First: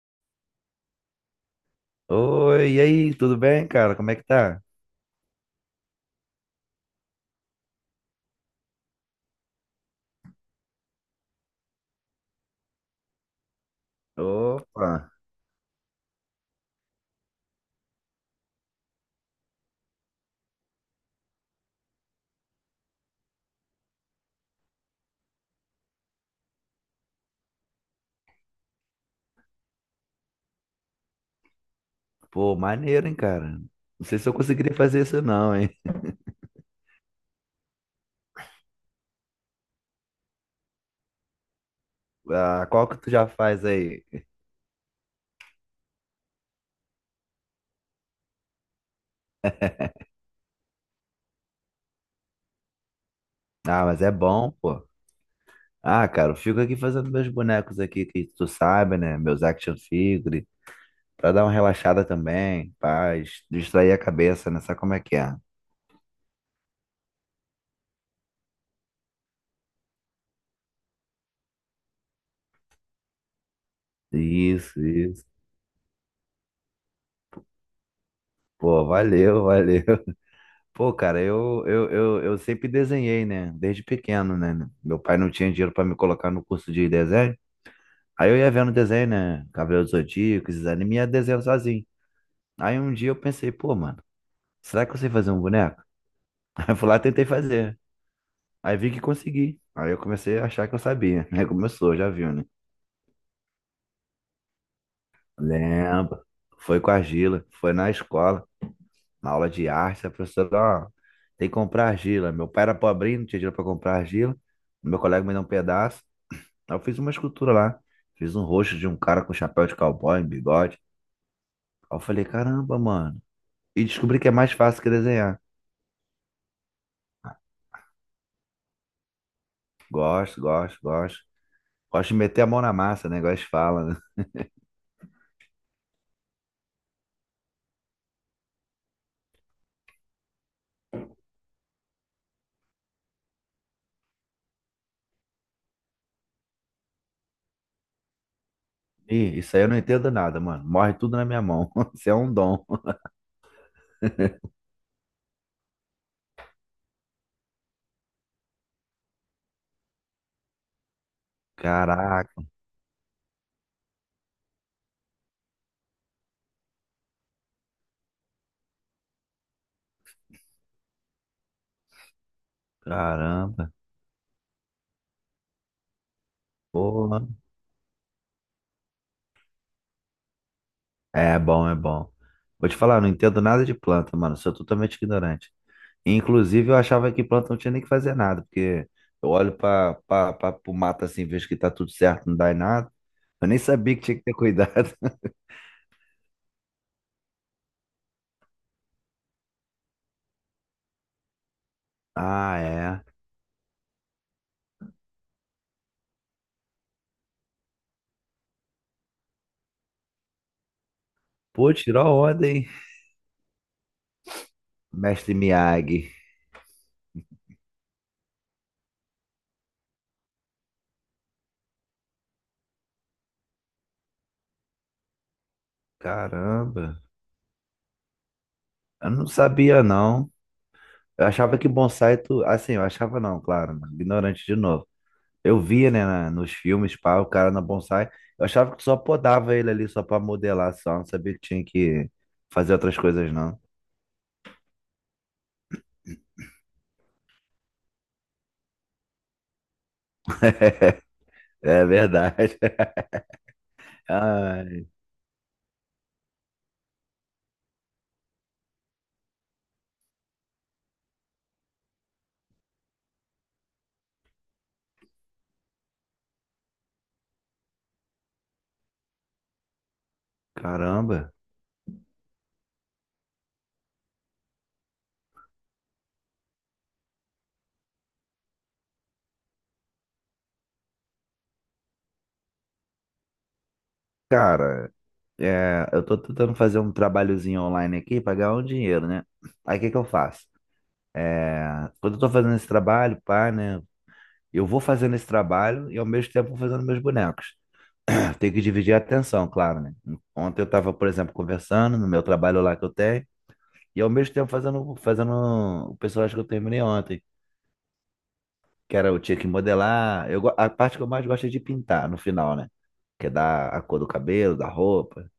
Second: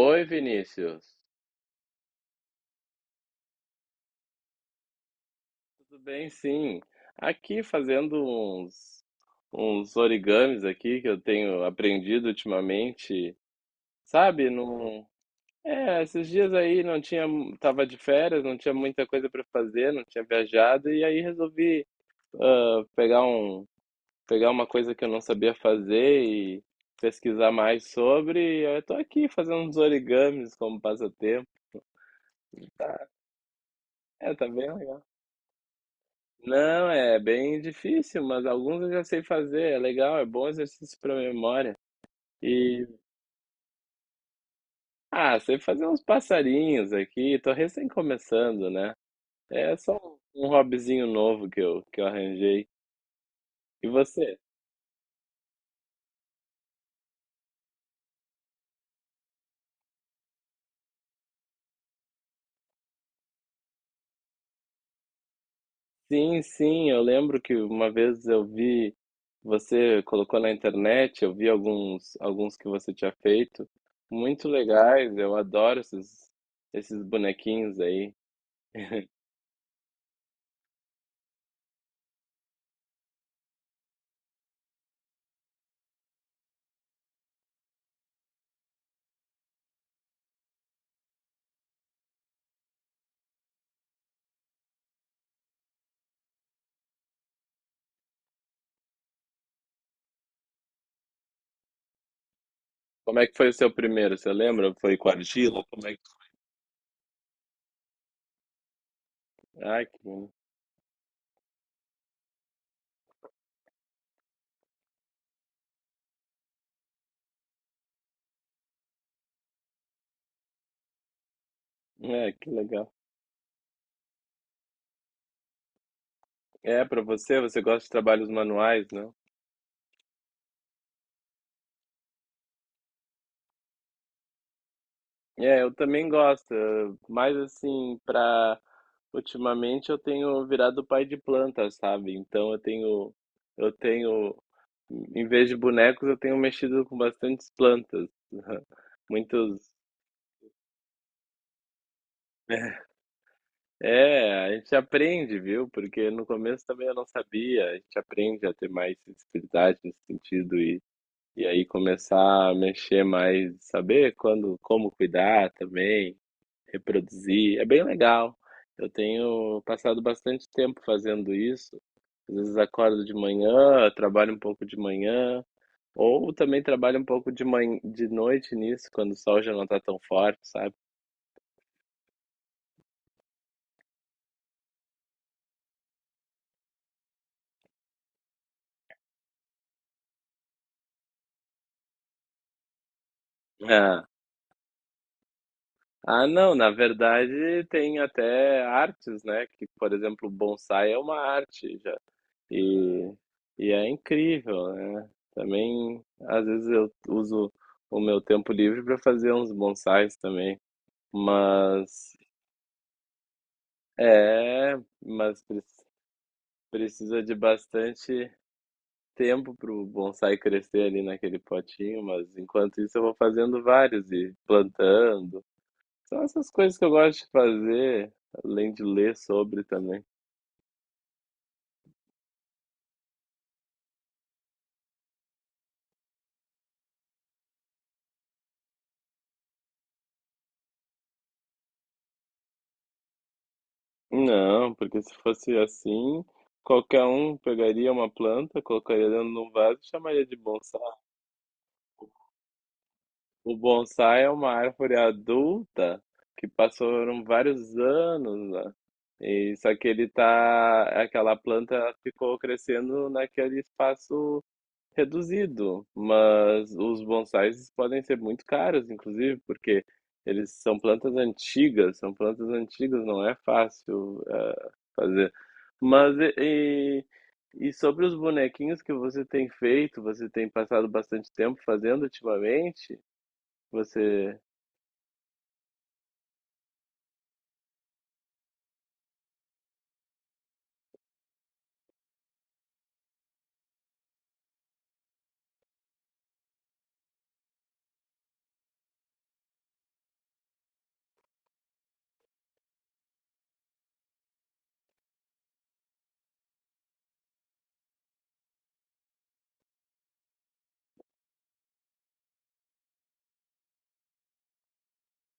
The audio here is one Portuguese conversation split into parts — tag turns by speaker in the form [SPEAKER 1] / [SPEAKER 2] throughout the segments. [SPEAKER 1] Oi, Vinícius.
[SPEAKER 2] Oi, e aí, tudo bem, cara? Como é que tá?
[SPEAKER 1] Tudo bem? Sim. Aqui fazendo uns origamis aqui que eu tenho aprendido ultimamente. Sabe,
[SPEAKER 2] Opa,
[SPEAKER 1] não... É, esses dias aí não tinha, tava de férias, não tinha muita coisa para fazer, não tinha viajado e aí resolvi pegar um, pegar uma coisa que eu não sabia fazer e pesquisar mais sobre. E eu tô aqui fazendo uns origamis como passatempo.
[SPEAKER 2] pô,
[SPEAKER 1] Tá,
[SPEAKER 2] maneiro, hein, cara? Não sei se
[SPEAKER 1] é,
[SPEAKER 2] eu
[SPEAKER 1] tá bem
[SPEAKER 2] conseguiria fazer
[SPEAKER 1] legal.
[SPEAKER 2] isso não, hein?
[SPEAKER 1] Não, é bem difícil, mas alguns eu já sei fazer. É legal, é bom exercício para memória.
[SPEAKER 2] Ah,
[SPEAKER 1] E,
[SPEAKER 2] qual que tu já faz aí?
[SPEAKER 1] ah, sei fazer uns passarinhos aqui. Tô recém começando, né? É só um hobbyzinho novo que eu arranjei.
[SPEAKER 2] Ah,
[SPEAKER 1] E
[SPEAKER 2] mas é
[SPEAKER 1] você?
[SPEAKER 2] bom, pô. Ah, cara, eu fico aqui fazendo meus bonecos aqui, que tu sabe, né? Meus action figure, pra dar uma relaxada também, paz, distrair a cabeça, né? Sabe como é que é?
[SPEAKER 1] Sim, sim, eu lembro que uma vez eu vi, você colocou na internet, eu vi alguns, alguns que você tinha feito. Muito
[SPEAKER 2] Isso,
[SPEAKER 1] legais,
[SPEAKER 2] isso.
[SPEAKER 1] eu adoro esses, esses bonequinhos aí.
[SPEAKER 2] Pô, valeu, valeu. Pô, cara, eu sempre desenhei, né? Desde pequeno, né? Meu pai não tinha dinheiro pra me colocar no curso de desenho. Aí eu ia vendo desenho, né? Cavaleiros do Zodíaco, esses animes, ia desenhando sozinho. Aí um dia eu pensei, pô, mano, será que eu sei fazer um boneco? Aí eu fui lá e tentei fazer. Aí vi que consegui. Aí eu comecei a achar que eu sabia. Aí começou, já viu, né?
[SPEAKER 1] Como é que foi o seu primeiro? Você lembra? Foi com argila? Como é?
[SPEAKER 2] Lembra. Foi com a argila, foi na escola, na aula de
[SPEAKER 1] Ai, que
[SPEAKER 2] arte, a
[SPEAKER 1] bom.
[SPEAKER 2] professora, ó, tem que comprar argila. Meu pai era pobrinho, não tinha dinheiro pra comprar argila. Meu colega me deu um pedaço. Aí eu fiz uma escultura lá. Fiz um rosto de um cara com chapéu de cowboy, um bigode. Aí eu falei,
[SPEAKER 1] É, que
[SPEAKER 2] caramba,
[SPEAKER 1] legal.
[SPEAKER 2] mano. E descobri que é mais fácil que desenhar.
[SPEAKER 1] É, pra você, você gosta de trabalhos manuais, não?
[SPEAKER 2] Gosto, gosto, gosto. Gosto de meter a mão na massa, né? Gosto de fala, né?
[SPEAKER 1] É, eu também gosto, mas assim, pra. Ultimamente eu tenho virado pai de planta, sabe? Então eu tenho. Eu tenho. Em vez de bonecos, eu tenho mexido com bastantes plantas.
[SPEAKER 2] Ih, isso aí eu
[SPEAKER 1] Muitos.
[SPEAKER 2] não entendo nada, mano. Morre tudo na minha mão. Isso é um dom.
[SPEAKER 1] É, a gente aprende, viu? Porque no começo também eu não sabia. A gente aprende a ter mais sensibilidade nesse sentido. E aí
[SPEAKER 2] Caraca,
[SPEAKER 1] começar a mexer mais, saber quando, como cuidar também, reproduzir, é bem legal. Eu tenho passado bastante tempo fazendo isso. Às vezes acordo de
[SPEAKER 2] caramba.
[SPEAKER 1] manhã, trabalho um pouco de manhã, ou também trabalho um
[SPEAKER 2] Pô,
[SPEAKER 1] pouco
[SPEAKER 2] mano.
[SPEAKER 1] de manhã, de noite nisso, quando o sol já não está tão forte, sabe?
[SPEAKER 2] É bom, é bom. Vou te falar, eu não entendo nada de planta, mano. Sou totalmente ignorante. Inclusive, eu achava que planta não tinha nem que fazer nada, porque eu olho para o mato assim, vejo que tá tudo certo, não dá em nada. Eu nem sabia que
[SPEAKER 1] Ah,
[SPEAKER 2] tinha que ter cuidado.
[SPEAKER 1] ah, não, na verdade tem até artes, né? Que, por exemplo, bonsai é uma arte, já.
[SPEAKER 2] Ah, é.
[SPEAKER 1] E, e é incrível, né? Também, às vezes eu uso o meu tempo livre para fazer uns bonsais também,
[SPEAKER 2] Pô, tirou a
[SPEAKER 1] mas
[SPEAKER 2] onda, hein?
[SPEAKER 1] é,
[SPEAKER 2] Mestre
[SPEAKER 1] mas
[SPEAKER 2] Miyagi.
[SPEAKER 1] precisa de bastante tempo para o bonsai crescer ali naquele potinho, mas enquanto isso eu vou fazendo vários e plantando. São essas coisas que
[SPEAKER 2] Caramba.
[SPEAKER 1] eu gosto de fazer, além de
[SPEAKER 2] Eu
[SPEAKER 1] ler
[SPEAKER 2] não
[SPEAKER 1] sobre
[SPEAKER 2] sabia,
[SPEAKER 1] também.
[SPEAKER 2] não. Eu achava que bonsai tu. Assim, eu achava não, claro, né? Ignorante de novo. Eu via, né, nos filmes, pá, o cara na bonsai. Eu achava que tu só podava ele ali só pra modelar, só. Não sabia que tinha que fazer outras coisas, não.
[SPEAKER 1] Não, porque se fosse assim, qualquer um pegaria uma planta, colocaria dentro de um vaso e chamaria de bonsai.
[SPEAKER 2] É verdade.
[SPEAKER 1] O bonsai é uma
[SPEAKER 2] Ai,
[SPEAKER 1] árvore adulta que passaram vários anos lá. E só que ele tá, aquela planta ficou crescendo naquele espaço reduzido, mas os bonsais podem ser muito caros, inclusive, porque eles
[SPEAKER 2] caramba.
[SPEAKER 1] são plantas antigas, não é fácil fazer. Mas e, e e sobre os bonequinhos que você tem feito, você tem passado bastante tempo fazendo ultimamente? Você,
[SPEAKER 2] Cara, é, eu tô tentando fazer um trabalhozinho online aqui pra ganhar um dinheiro, né? Aí o que que eu faço? É, quando eu tô fazendo esse trabalho, pá, né? Eu vou fazendo esse trabalho e ao mesmo tempo vou fazendo meus bonecos. Tem que dividir a atenção, claro, né? Ontem eu tava, por exemplo, conversando no meu trabalho lá que eu tenho e ao mesmo tempo fazendo o personagem que eu terminei ontem, que era eu tinha que modelar. Eu, a parte que eu mais gosto é de pintar no final, né? Que é dar a cor do cabelo, da roupa.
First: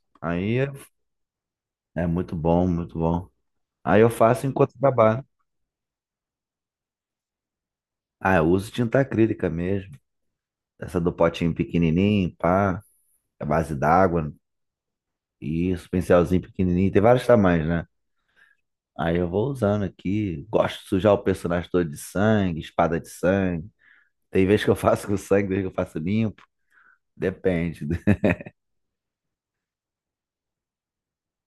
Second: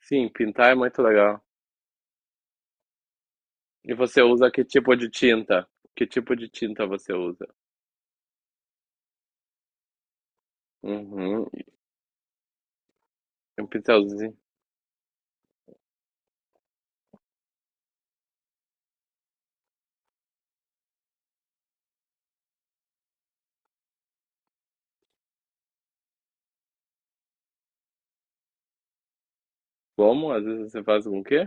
[SPEAKER 1] sim,
[SPEAKER 2] Aí é
[SPEAKER 1] pintar é muito legal.
[SPEAKER 2] é muito bom, muito bom.
[SPEAKER 1] E
[SPEAKER 2] Aí eu
[SPEAKER 1] você
[SPEAKER 2] faço
[SPEAKER 1] usa que
[SPEAKER 2] enquanto
[SPEAKER 1] tipo de
[SPEAKER 2] trabalho.
[SPEAKER 1] tinta? Que tipo de tinta você usa?
[SPEAKER 2] Ah, eu uso tinta acrílica mesmo. Essa do
[SPEAKER 1] Uhum,
[SPEAKER 2] potinho pequenininho, pá, a
[SPEAKER 1] um
[SPEAKER 2] base d'água.
[SPEAKER 1] pincelzinho.
[SPEAKER 2] Isso, pincelzinho pequenininho. Tem vários tamanhos, né? Aí eu vou usando aqui. Gosto de sujar o personagem todo de sangue, espada de sangue. Tem vez que eu faço com sangue, tem vez que eu faço limpo. Depende.
[SPEAKER 1] Como? Às vezes você faz com o quê?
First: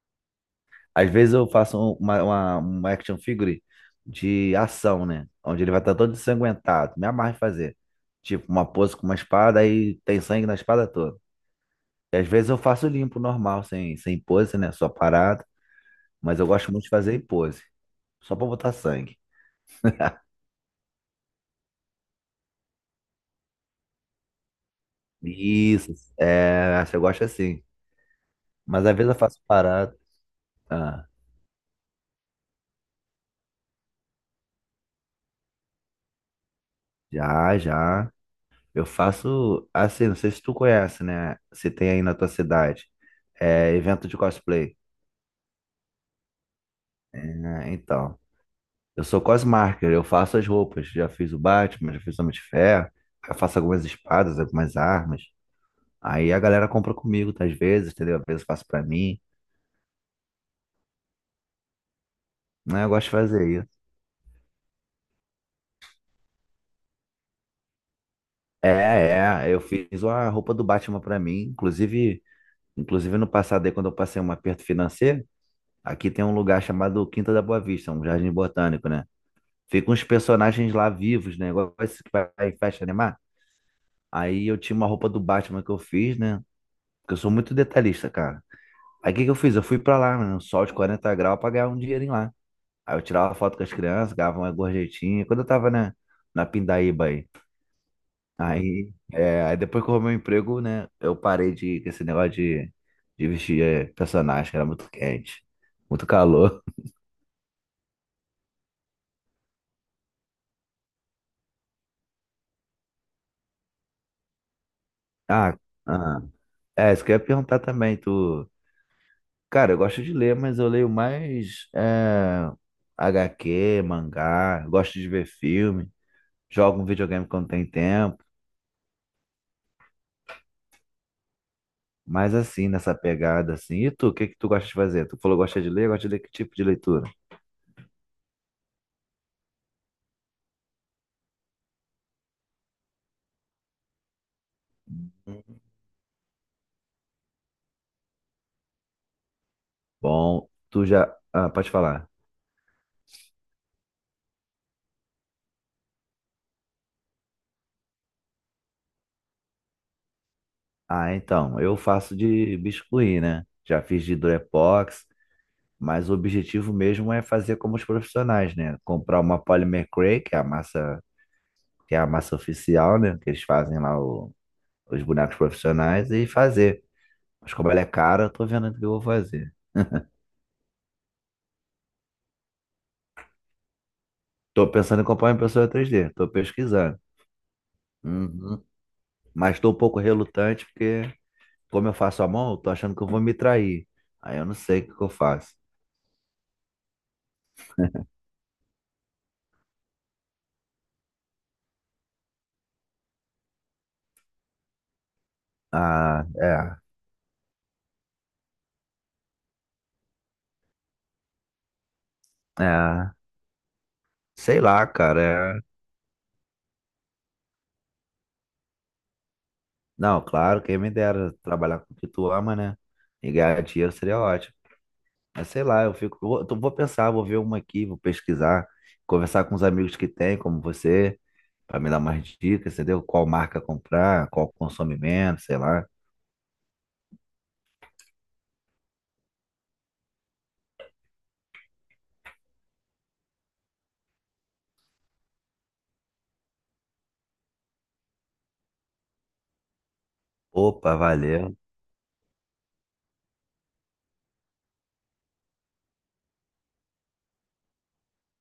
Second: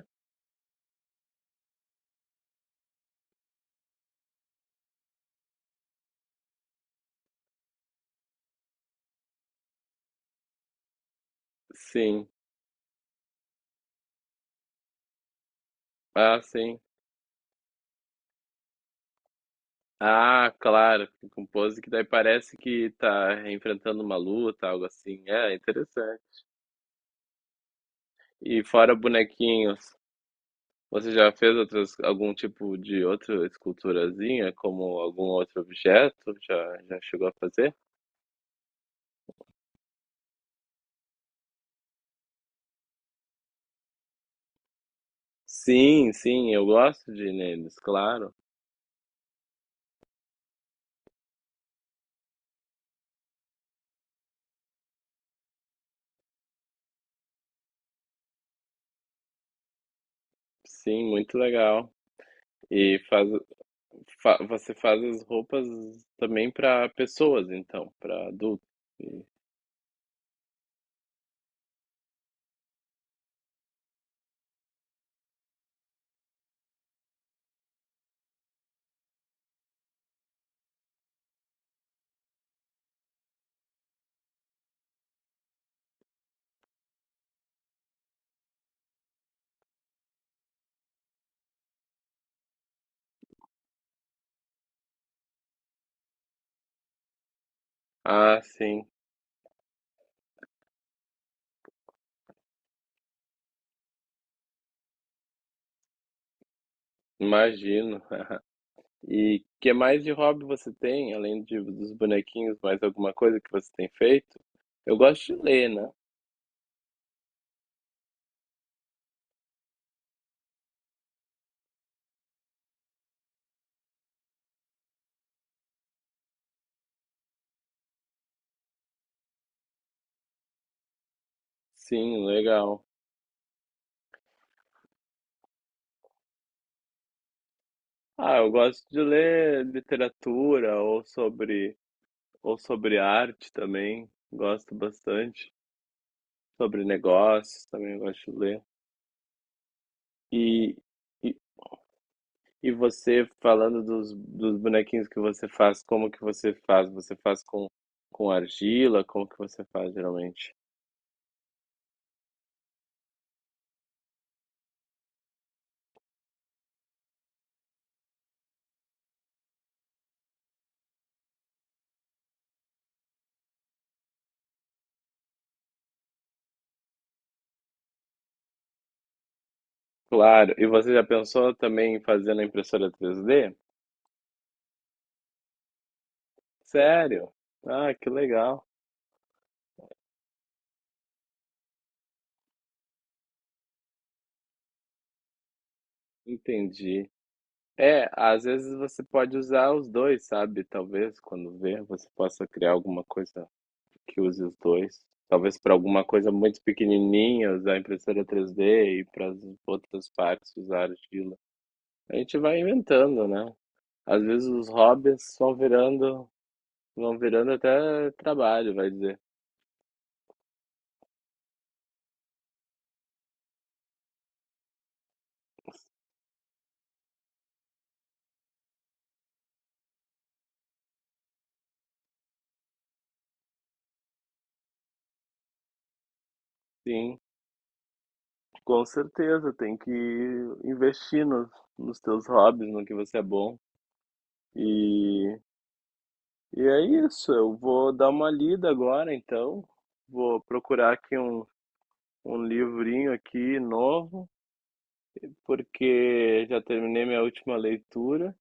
[SPEAKER 2] Às vezes eu faço uma um action figure de ação, né? Onde ele vai estar todo ensanguentado. Me amarra em fazer. Tipo, uma pose com uma espada e tem sangue na espada toda. E
[SPEAKER 1] Sim.
[SPEAKER 2] às vezes eu faço limpo, normal, sem pose, né? Só parado.
[SPEAKER 1] Ah,
[SPEAKER 2] Mas eu gosto
[SPEAKER 1] sim.
[SPEAKER 2] muito de fazer em pose. Só pra botar sangue.
[SPEAKER 1] Ah, claro, fica com pose que daí parece que tá enfrentando uma luta, algo assim. É,
[SPEAKER 2] Isso.
[SPEAKER 1] interessante.
[SPEAKER 2] É, você gosta assim.
[SPEAKER 1] E
[SPEAKER 2] Mas
[SPEAKER 1] fora
[SPEAKER 2] às vezes eu faço parado.
[SPEAKER 1] bonequinhos,
[SPEAKER 2] Ah,
[SPEAKER 1] você já fez outros algum tipo de outra esculturazinha, como algum outro objeto? Já, já chegou a
[SPEAKER 2] já,
[SPEAKER 1] fazer?
[SPEAKER 2] já. Eu faço assim, não sei se tu conhece, né? Se tem aí na tua cidade. É evento de cosplay.
[SPEAKER 1] Sim, sim, eu gosto de ir
[SPEAKER 2] Né?
[SPEAKER 1] neles,
[SPEAKER 2] Então.
[SPEAKER 1] claro.
[SPEAKER 2] Eu sou cosmarker, eu faço as roupas. Já fiz o Batman, já fiz o Homem de Ferro, eu faço algumas espadas, algumas armas. Aí a galera compra comigo, tá, às vezes, entendeu? Às vezes eu faço pra mim.
[SPEAKER 1] Sim, muito legal.
[SPEAKER 2] Né? Eu
[SPEAKER 1] E
[SPEAKER 2] gosto de
[SPEAKER 1] faz,
[SPEAKER 2] fazer isso.
[SPEAKER 1] você faz as roupas também para pessoas, então, para adultos.
[SPEAKER 2] É,
[SPEAKER 1] E-
[SPEAKER 2] é, eu fiz a roupa do Batman pra mim. Inclusive, inclusive no passado aí, quando eu passei um aperto financeiro, aqui tem um lugar chamado Quinta da Boa Vista, um jardim botânico, né? Ficam uns personagens lá vivos, né? Igual esse que vai em festa animar. Aí eu tinha uma roupa do Batman que eu fiz, né? Porque eu sou muito detalhista, cara. Aí o que que eu fiz? Eu fui pra lá, mano, no sol de 40 graus pra ganhar um dinheirinho lá. Aí eu tirava foto com as crianças, ganhava uma gorjetinha. Quando eu tava, né, na Pindaíba aí.
[SPEAKER 1] Ah, sim,
[SPEAKER 2] Aí, é, aí depois que eu arrumei o emprego, né, eu parei de, com esse negócio de vestir é, personagem, que era muito quente, muito calor.
[SPEAKER 1] imagino. E que mais de hobby você tem, além de, dos bonequinhos, mais alguma coisa que você tem feito? Eu gosto de
[SPEAKER 2] Ah,
[SPEAKER 1] ler, né?
[SPEAKER 2] ah, é, isso que eu ia perguntar também, tu... Cara, eu gosto de ler, mas eu leio mais é, HQ, mangá, gosto de ver filme, jogo um videogame quando tem tempo.
[SPEAKER 1] Sim,
[SPEAKER 2] Mas assim,
[SPEAKER 1] legal.
[SPEAKER 2] nessa pegada assim. E tu, o que que tu gosta de fazer? Tu falou que gosta de ler que tipo de leitura?
[SPEAKER 1] Ah, eu gosto de ler literatura ou sobre arte também. Gosto bastante. Sobre negócios também eu gosto de ler.
[SPEAKER 2] Bom,
[SPEAKER 1] E,
[SPEAKER 2] tu já.
[SPEAKER 1] e,
[SPEAKER 2] Ah, pode falar.
[SPEAKER 1] e você falando dos, dos bonequinhos que você faz, como que você faz? Você faz com argila? Como que você faz geralmente?
[SPEAKER 2] Ah, então, eu faço de biscuit, né? Já fiz de Durepox, mas o objetivo mesmo é fazer como os profissionais, né? Comprar uma Polymer Cray, que é a massa, que é a massa oficial, né? Que eles fazem lá os bonecos profissionais e fazer. Mas como ela é cara, eu tô vendo o que eu vou fazer.
[SPEAKER 1] Claro. E você já pensou também em fazer na impressora 3D?
[SPEAKER 2] Tô pensando em comprar uma impressora 3D tô pesquisando.
[SPEAKER 1] Sério? Ah, que
[SPEAKER 2] Uhum.
[SPEAKER 1] legal.
[SPEAKER 2] Mas estou um pouco relutante porque, como eu faço a mão, eu tô achando que eu vou me trair. Aí eu não sei o que que eu faço.
[SPEAKER 1] Entendi. É, às vezes você pode usar os dois, sabe? Talvez quando vê, você possa criar alguma coisa que use os dois. Talvez para alguma
[SPEAKER 2] Ah,
[SPEAKER 1] coisa muito
[SPEAKER 2] é,
[SPEAKER 1] pequenininha usar a impressora 3D e para as outras partes usar argila. A gente vai
[SPEAKER 2] é,
[SPEAKER 1] inventando, né? Às vezes
[SPEAKER 2] sei
[SPEAKER 1] os
[SPEAKER 2] lá, cara.
[SPEAKER 1] hobbies
[SPEAKER 2] É...
[SPEAKER 1] vão virando até trabalho, vai dizer.
[SPEAKER 2] Não, claro, quem me dera trabalhar com o que tu ama, né? E ganhar dinheiro seria ótimo. Mas sei lá, eu fico, eu vou pensar, vou ver uma aqui, vou pesquisar, conversar com os amigos que tem, como você, para me dar mais dicas, entendeu? Qual marca comprar, qual consome menos, sei lá.
[SPEAKER 1] Sim. Com certeza, tem que investir nos, nos teus hobbies, no que você é bom. E, e é isso, eu vou dar uma lida agora, então. Vou procurar
[SPEAKER 2] Opa,
[SPEAKER 1] aqui um,
[SPEAKER 2] valeu.
[SPEAKER 1] um livrinho aqui novo, porque já terminei minha última leitura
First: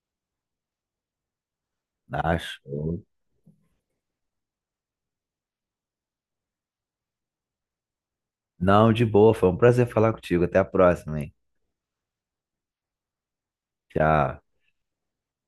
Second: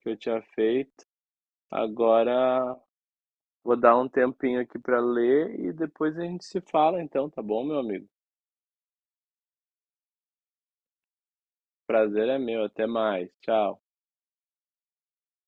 [SPEAKER 1] que eu tinha feito. Agora
[SPEAKER 2] Acho.
[SPEAKER 1] vou dar um tempinho aqui para ler e depois a gente se fala, então, tá bom, meu amigo?
[SPEAKER 2] Não, de boa, foi um prazer falar contigo. Até a próxima, hein?
[SPEAKER 1] Prazer é meu, até mais. Tchau.
[SPEAKER 2] Tchau.